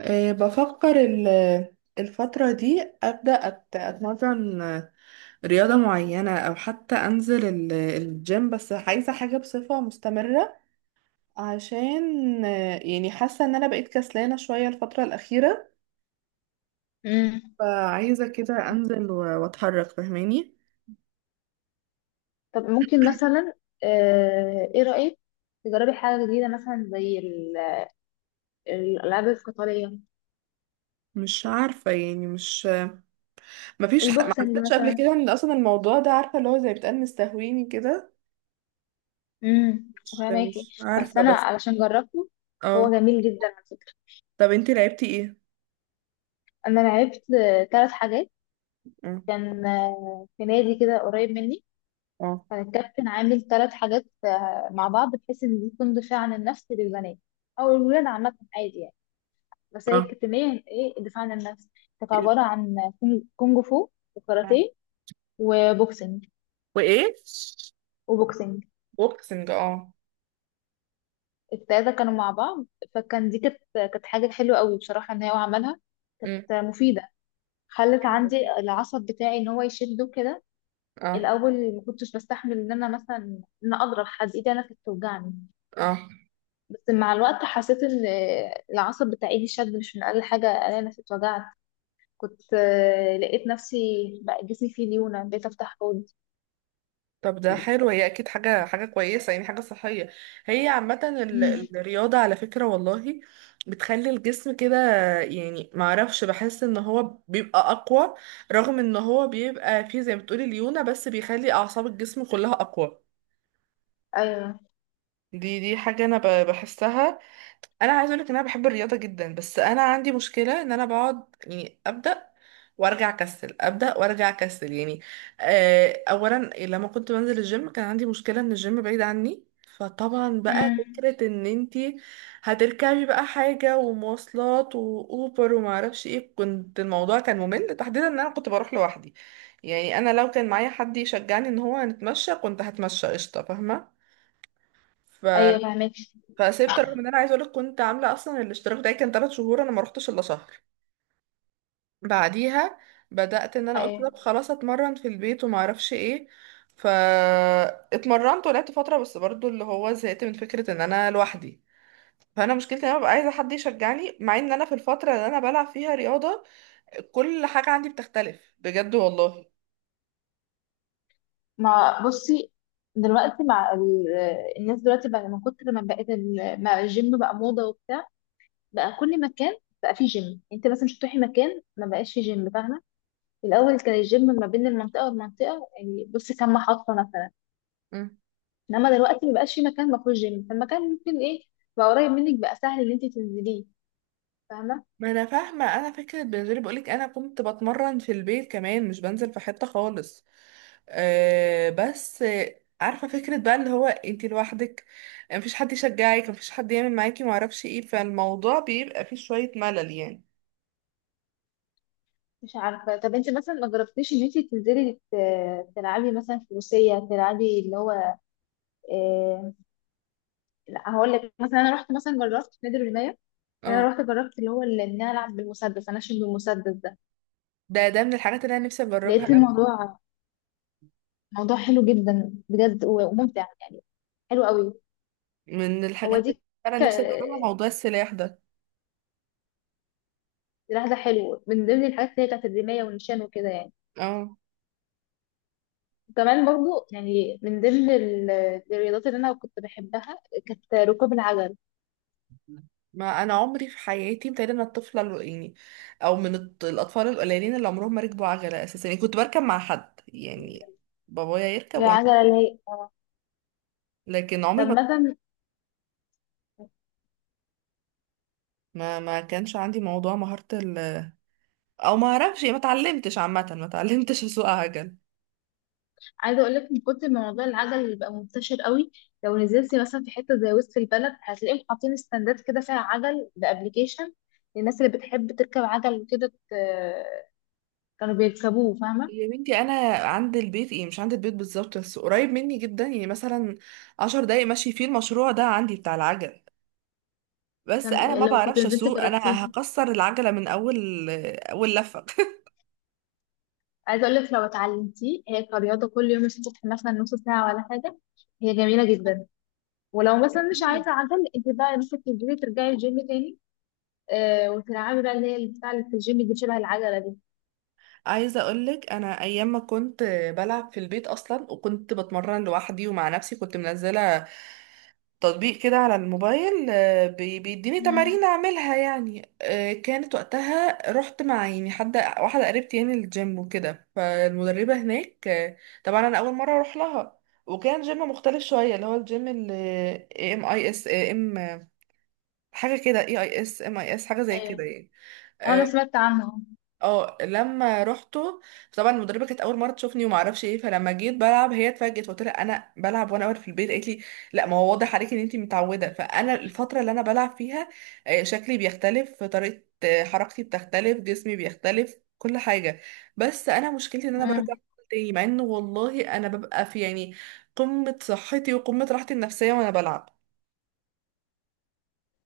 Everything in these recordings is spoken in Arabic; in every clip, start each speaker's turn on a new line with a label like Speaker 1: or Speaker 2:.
Speaker 1: بفكر الفترة دي أبدأ أتمرن رياضة معينة، أو حتى أنزل الجيم. بس عايزة حاجة بصفة مستمرة عشان يعني حاسة إن أنا بقيت كسلانة شوية الفترة الأخيرة.
Speaker 2: امم
Speaker 1: فعايزة كده أنزل وأتحرك، فاهماني؟
Speaker 2: طب ممكن مثلا، ايه رأيك؟ تجربي حاجة جديدة مثلا زي الألعاب القتالية،
Speaker 1: مش عارفة يعني مش مفيش ما
Speaker 2: البوكسنج
Speaker 1: حسيتش قبل
Speaker 2: مثلا.
Speaker 1: كده إن أصلا الموضوع ده، عارفة، اللي هو زي بتقال مستهويني كده.
Speaker 2: امم
Speaker 1: مش
Speaker 2: فاهماكي؟
Speaker 1: مش
Speaker 2: بس
Speaker 1: عارفة
Speaker 2: أنا
Speaker 1: بس.
Speaker 2: علشان جربته،
Speaker 1: اه.
Speaker 2: هو جميل جدا على فكرة.
Speaker 1: طب انتي لعبتي ايه؟
Speaker 2: أنا لعبت تلات حاجات.
Speaker 1: اه.
Speaker 2: كان في نادي كده قريب مني.
Speaker 1: اه.
Speaker 2: كان الكابتن عامل تلات حاجات مع بعض، بحيث إن دي تكون دفاع عن النفس للبنات أو الولاد، عامة عادي يعني. بس هي
Speaker 1: اه.
Speaker 2: الكتمية، إيه الدفاع عن النفس؟ كانت عبارة عن كونج فو
Speaker 1: آه.
Speaker 2: وكاراتيه وبوكسنج
Speaker 1: وايه.
Speaker 2: وبوكسنج
Speaker 1: بوكسنج، اه.
Speaker 2: التلاتة كانوا مع بعض. فكان دي كانت حاجة حلوة قوي بصراحة ان هو عملها. كانت
Speaker 1: امم.
Speaker 2: مفيدة. خلت
Speaker 1: ايوه،
Speaker 2: عندي
Speaker 1: اوكي.
Speaker 2: العصب بتاعي ان هو يشده كده.
Speaker 1: اه.
Speaker 2: الاول ما كنتش بستحمل ان انا مثلا ان اضرب حد، ايدي انا كانت توجعني.
Speaker 1: اه.
Speaker 2: بس مع الوقت حسيت ان العصب بتاع ايدي شد، مش من اقل حاجة انا نفسي اتوجعت. كنت لقيت نفسي بقى جسمي فيه ليونة، بقيت افتح حوض.
Speaker 1: طب ده حلو، هي اكيد حاجه كويسه، يعني حاجه صحيه. هي عامه
Speaker 2: مم.
Speaker 1: الرياضه على فكره والله، بتخلي الجسم كده. يعني ما اعرفش، بحس ان هو بيبقى اقوى، رغم ان هو بيبقى فيه زي ما بتقولي ليونه، بس بيخلي اعصاب الجسم كلها اقوى.
Speaker 2: ايوه.
Speaker 1: دي حاجه انا بحسها. انا عايز اقول لك ان انا بحب الرياضه جدا، بس انا عندي مشكله ان انا بقعد يعني ابدا وارجع اكسل، ابدا وارجع اكسل يعني. اولا لما كنت بنزل الجيم، كان عندي مشكله ان الجيم بعيد عني. فطبعا بقى
Speaker 2: مم.
Speaker 1: فكره ان انتي هتركبي بقى حاجه ومواصلات واوبر وما اعرفش ايه، كنت الموضوع كان ممل تحديدا ان انا كنت بروح لوحدي. يعني انا لو كان معايا حد يشجعني ان هو نتمشى، كنت هتمشى قشطه، فاهمه.
Speaker 2: ايوه، فهمت.
Speaker 1: فسبت، رغم ان انا عايزه اقولك كنت عامله اصلا الاشتراك، ده كان 3 شهور انا ما روحتش الا شهر. بعديها بدات ان انا قلت طب خلاص اتمرن في البيت وما اعرفش ايه. فا اتمرنت ولعبت فتره، بس برضو اللي هو زهقت من فكره ان انا لوحدي. فانا مشكلتي ان انا ببقى عايزه حد يشجعني، مع ان انا في الفتره اللي انا بلعب فيها رياضه، كل حاجه عندي بتختلف بجد والله.
Speaker 2: ما بصي، دلوقتي مع الناس دلوقتي بقى من كتر ما بقت مع الجيم، بقى موضة وبتاع، بقى كل مكان بقى فيه جيم. انت مثلا مش هتروحي مكان ما بقاش فيه جيم، فاهمة؟ الأول كان الجيم ما بين المنطقة والمنطقة، يعني بصي كام محطة مثلا.
Speaker 1: مم.
Speaker 2: انما دلوقتي ما بقاش فيه مكان ما فيهوش جيم، فالمكان ممكن ايه، بقى قريب منك، بقى سهل ان انت تنزليه، فاهمة؟
Speaker 1: ما انا فاهمه، انا فكره بالنسبه لي بقولك انا كنت بتمرن في البيت كمان، مش بنزل في حته خالص. بس عارفة، فكرة بقى اللي هو انتي لوحدك، مفيش حد يشجعك، مفيش حد يعمل معاكي، معرفش ايه، فالموضوع بيبقى فيه شوية ملل يعني.
Speaker 2: مش عارفة، طب انت مثلا ما جربتيش ان انت تنزلي تلعبي مثلا فروسية، تلعبي اللي هو آه، لا، هقول لك مثلا، انا رحت مثلا جربت في نادي الرمايه. يعني انا
Speaker 1: اه،
Speaker 2: رحت جربت اللي هو اللي ان انا العب بالمسدس، انشن بالمسدس ده.
Speaker 1: ده من الحاجات اللي انا نفسي اجربها
Speaker 2: لقيت
Speaker 1: أوي.
Speaker 2: الموضوع موضوع حلو جدا بجد وممتع يعني، حلو قوي.
Speaker 1: من
Speaker 2: هو
Speaker 1: الحاجات اللي
Speaker 2: دي
Speaker 1: انا
Speaker 2: ك...
Speaker 1: نفسي اجربها موضوع السلاح ده.
Speaker 2: سلاح ده حلو من ضمن الحاجات اللي هي بتاعت الرمايه والنشان وكده يعني.
Speaker 1: اه.
Speaker 2: وكمان برضو يعني من ضمن الرياضات اللي انا كنت بحبها، كانت ركوب العجل،
Speaker 1: ما انا عمري في حياتي، متهيألي انا الطفله يعني، او من الاطفال القليلين اللي عمرهم ما ركبوا عجله اساسا، يعني كنت بركب مع حد يعني، بابايا يركب وانا.
Speaker 2: العجله اللي هي.
Speaker 1: لكن عمري
Speaker 2: طب
Speaker 1: ما،
Speaker 2: مثلا،
Speaker 1: ما كانش عندي موضوع مهاره، او ما اعرفش، ما اتعلمتش عامه، ما اتعلمتش اسوق عجل.
Speaker 2: عايزه اقول لك من كتر ما موضوع العجل اللي بقى منتشر قوي، لو نزلتي مثلا في حته زي وسط البلد، هتلاقيهم حاطين ستاندات كده فيها عجل بابلكيشن للناس اللي بتحب تركب عجل وكده، كانوا بيركبوه، فاهمه؟
Speaker 1: يا بنتي، انا عند البيت ايه، مش عند البيت بالظبط، بس قريب مني جدا، يعني مثلا 10 دقايق ماشي، فيه المشروع ده عندي بتاع العجل. بس انا ما
Speaker 2: لو كنت
Speaker 1: بعرفش
Speaker 2: نزلت
Speaker 1: اسوق،
Speaker 2: جربتيه.
Speaker 1: انا هكسر العجله من اول اول لفه
Speaker 2: عايزه اقول لك لو اتعلمتيه هي كرياضه، كل يوم الصبح مثلا نص ساعه ولا حاجه، هي جميله جدا. ولو مثلا مش
Speaker 1: أكيد.
Speaker 2: عايزه عجل، انت بقى ممكن تنزلي ترجعي الجيم تاني، وتلعبي بقى اللي هي بتاع اللي في الجيم دي، شبه العجله دي.
Speaker 1: عايزه اقولك، انا ايام ما كنت بلعب في البيت اصلا، وكنت بتمرن لوحدي ومع نفسي، كنت منزله تطبيق كده على الموبايل، بيديني
Speaker 2: مم.
Speaker 1: تمارين اعملها يعني. كانت وقتها رحت مع يعني حد، واحده قريبتي يعني، الجيم وكده، فالمدربه هناك. طبعا انا اول مره اروح لها، وكان جيم مختلف شويه، اللي هو الجيم اللي ام اي اس ام، حاجه كده، اي اي اس ام اي اس، حاجه زي كده
Speaker 2: ايوه.
Speaker 1: يعني.
Speaker 2: اه،
Speaker 1: آه،
Speaker 2: انا سمعت عنه.
Speaker 1: اه لما روحته، طبعا المدربه كانت اول مره تشوفني وما اعرفش ايه، فلما جيت بلعب هي اتفاجئت. فقلت لها انا بلعب وانا واقفه في البيت، قالت لي لا، ما هو واضح عليكي ان انت متعوده. فانا الفتره اللي انا بلعب فيها شكلي بيختلف، طريقه حركتي بتختلف، جسمي بيختلف، كل حاجه. بس انا مشكلتي ان انا برجع
Speaker 2: مم.
Speaker 1: تاني، مع انه والله انا ببقى في يعني قمه صحتي وقمه راحتي النفسيه وانا بلعب.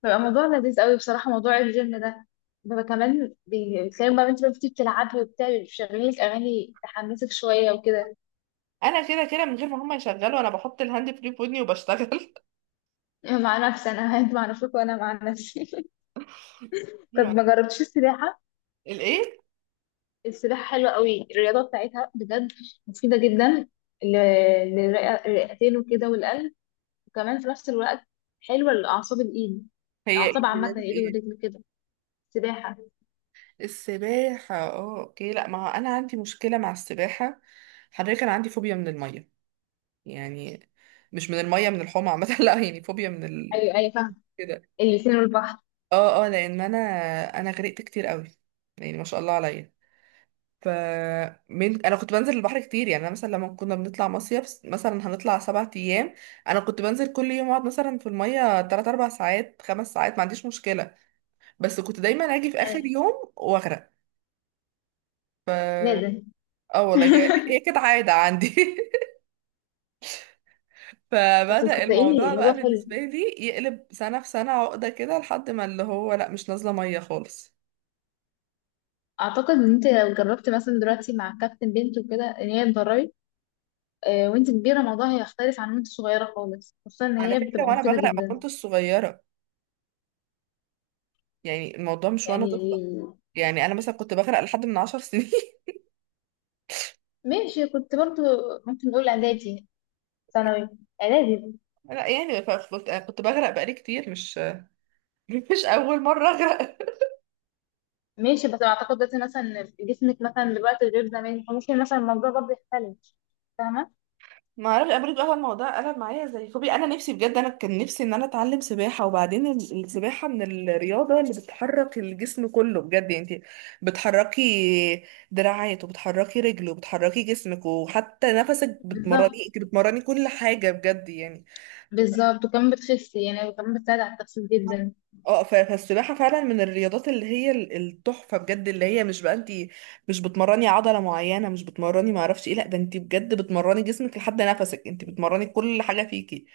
Speaker 2: بيبقى موضوع لذيذ قوي بصراحة، موضوع الجيم ده بيبقى كمان بتلاقي بقى انت بقى بتيجي بتلعبي وبتاع، بيبقى شغالين لك اغاني تحمسك شويه وكده،
Speaker 1: انا كده كده من غير ما هم يشغلوا، انا بحط الهاند فري في ودني وبشتغل.
Speaker 2: مع نفسي انا انت مع نفسك وانا مع نفسي. طب ما جربتش السباحة؟
Speaker 1: الايه؟
Speaker 2: السباحة حلوة قوي، الرياضة بتاعتها بجد مفيدة جدا ل- للرئتين وكده والقلب، وكمان في نفس الوقت حلوة لأعصاب الإيد،
Speaker 1: هي ايه،
Speaker 2: الأعصاب عامة،
Speaker 1: رياضة
Speaker 2: الإيد
Speaker 1: ايه؟
Speaker 2: والرجل كده. سباحة.
Speaker 1: السباحة، اه، اوكي. لا ما هو انا عندي مشكلة مع السباحة. حضرتك انا عندي فوبيا من المية، يعني مش من المية، من الحمى عامة لا يعني فوبيا من
Speaker 2: أيوة، أيوة، فاهمة،
Speaker 1: كده
Speaker 2: الاتنين والبحر.
Speaker 1: اه. اه، لان انا انا غرقت كتير قوي، يعني ما شاء الله عليا. ف من انا كنت بنزل البحر كتير، يعني انا مثلا لما كنا بنطلع مصيف مثلا هنطلع 7 ايام، انا كنت بنزل كل يوم، اقعد مثلا في المية 3 4 ساعات، 5 ساعات، ما عنديش مشكلة. بس كنت دايما اجي في اخر
Speaker 2: أيوة،
Speaker 1: يوم واغرق. ف
Speaker 2: لازم.
Speaker 1: اه والله، هي كانت عادة عندي
Speaker 2: بس
Speaker 1: فبدأ
Speaker 2: صدقيني
Speaker 1: الموضوع
Speaker 2: الموضوع
Speaker 1: بقى بالنسبة
Speaker 2: حلو،
Speaker 1: لي يقلب سنة في سنة عقدة كده، لحد ما اللي هو لا، مش نازلة مية خالص.
Speaker 2: اعتقد ان انت لو جربت مثلا دلوقتي مع كابتن بنت وكده ان هي تدربي، وانت كبيره الموضوع هيختلف عن وانت صغيره خالص، خصوصا ان
Speaker 1: على
Speaker 2: هي
Speaker 1: فكرة
Speaker 2: بتبقى
Speaker 1: وانا
Speaker 2: مفيده
Speaker 1: بغرق ما
Speaker 2: جدا.
Speaker 1: كنتش صغيرة، يعني الموضوع مش وانا طفلة.
Speaker 2: يعني
Speaker 1: يعني انا مثلا كنت بغرق لحد من 10 سنين
Speaker 2: ماشي، كنت برضو ممكن نقول اعدادي، ثانوي، اعدادي.
Speaker 1: لا يعني كنت بغرق بقالي كتير، مش مش اول مرة اغرق.
Speaker 2: ماشي، بس اعتقد دلوقتي مثلا جسمك مثلا دلوقتي غير زمان، فممكن مثلا الموضوع برضو يختلف، فاهمه؟
Speaker 1: ما اعرفش، انا برضه بقى الموضوع قلب معايا زي فوبيا، انا نفسي بجد، انا كان نفسي ان انا اتعلم سباحه. وبعدين السباحه من الرياضه اللي بتحرك الجسم كله بجد، يعني انت بتحركي دراعات وبتحركي رجل وبتحركي جسمك، وحتى نفسك بتمرني،
Speaker 2: بالظبط،
Speaker 1: انت بتمرني كل حاجه بجد يعني.
Speaker 2: بالظبط. وكمان بتخسي يعني، وكمان بتساعد على التخسيس جدا.
Speaker 1: اه، فالسباحه فعلا من الرياضات اللي هي التحفه بجد، اللي هي مش بقى، انت مش بتمرني عضله معينه، مش بتمرني ما اعرفش ايه، لا، ده انت بجد بتمرني جسمك لحد نفسك، انت بتمرني كل حاجه فيكي.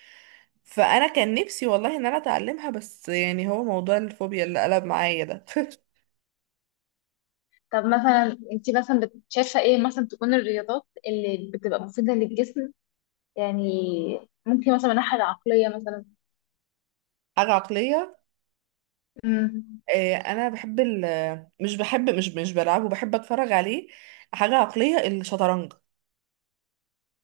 Speaker 1: فانا كان نفسي والله ان انا اتعلمها، بس يعني هو موضوع الفوبيا اللي قلب معايا ده.
Speaker 2: طب مثلا انت مثلا شايفه ايه مثلا تكون الرياضات اللي بتبقى مفيده للجسم؟ يعني ممكن مثلا من الناحيه العقليه مثلا.
Speaker 1: حاجه عقليه.
Speaker 2: امم
Speaker 1: انا بحب مش بحب مش بلعبه، بحب اتفرج عليه. حاجه عقليه، الشطرنج.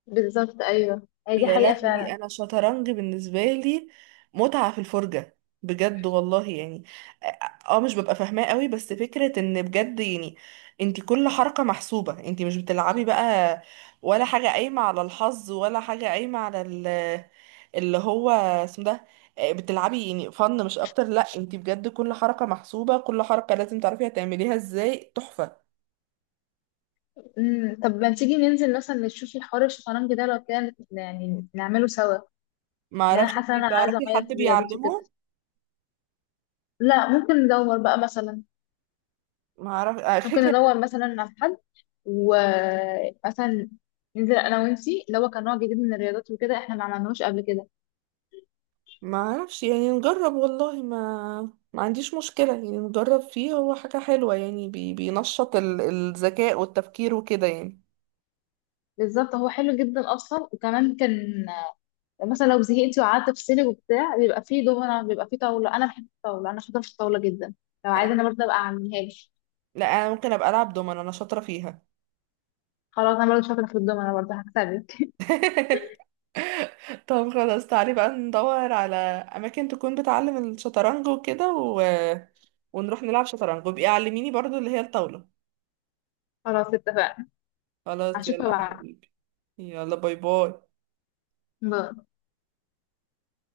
Speaker 2: بالظبط، ايوه هي دي
Speaker 1: يا
Speaker 2: حقيقه
Speaker 1: لهوي،
Speaker 2: فعلا.
Speaker 1: انا شطرنج بالنسبه لي متعه في الفرجه بجد والله يعني. اه. مش ببقى فاهماه قوي، بس فكره ان بجد يعني انت كل حركه محسوبه، انت مش بتلعبي بقى ولا حاجه قايمه على الحظ، ولا حاجه قايمه على اللي هو اسمه ده، بتلعبي يعني فن مش اكتر. لا، انت بجد كل حركه محسوبه، كل حركه لازم تعرفي هتعمليها ازاي، تحفه.
Speaker 2: طب ما تيجي ننزل مثلا نشوف الحوار الشطرنج ده لو كان، يعني نعمله سوا؟
Speaker 1: ما
Speaker 2: لان انا
Speaker 1: اعرفش،
Speaker 2: حاسه ان
Speaker 1: انت
Speaker 2: انا عايزه
Speaker 1: تعرفي
Speaker 2: اغير
Speaker 1: حد
Speaker 2: في الرياضات وكده،
Speaker 1: بيعلمه؟
Speaker 2: لا ممكن ندور بقى مثلا،
Speaker 1: ما اعرف
Speaker 2: ممكن ندور مثلا على حد، ومثلا ننزل انا وانتي اللي هو كان نوع جديد من الرياضات وكده احنا ما عملناهوش قبل كده.
Speaker 1: ما اعرفش يعني، نجرب والله، ما ما عنديش مشكلة، يعني نجرب فيه، هو حاجة حلوة، يعني بينشط الذكاء والتفكير وكده يعني.
Speaker 2: بالظبط، هو حلو جدا اصلا، وكمان كان مثلا لو زهقتي وقعدت افصلك وبتاع، بيبقى فيه دومنة، بيبقى فيه طاوله، انا بحب الطاوله، انا شاطره في الطاوله جدا، لو عايزه انا برضه ابقى اعملها لك.
Speaker 1: لا انا ممكن ابقى العب دومنة، انا شاطرة فيها.
Speaker 2: خلاص، انا برضه شاطره في الدومنة، برضه هكسبك.
Speaker 1: طب خلاص، تعالي بقى ندور على اماكن تكون بتعلم الشطرنج وكده ونروح نلعب شطرنج، وبقي علميني برضو اللي هي الطاولة.
Speaker 2: خلاص، اتفقنا.
Speaker 1: خلاص
Speaker 2: هشوفها
Speaker 1: يلا
Speaker 2: بعد.
Speaker 1: حبيبي. يلا باي باي.
Speaker 2: باي.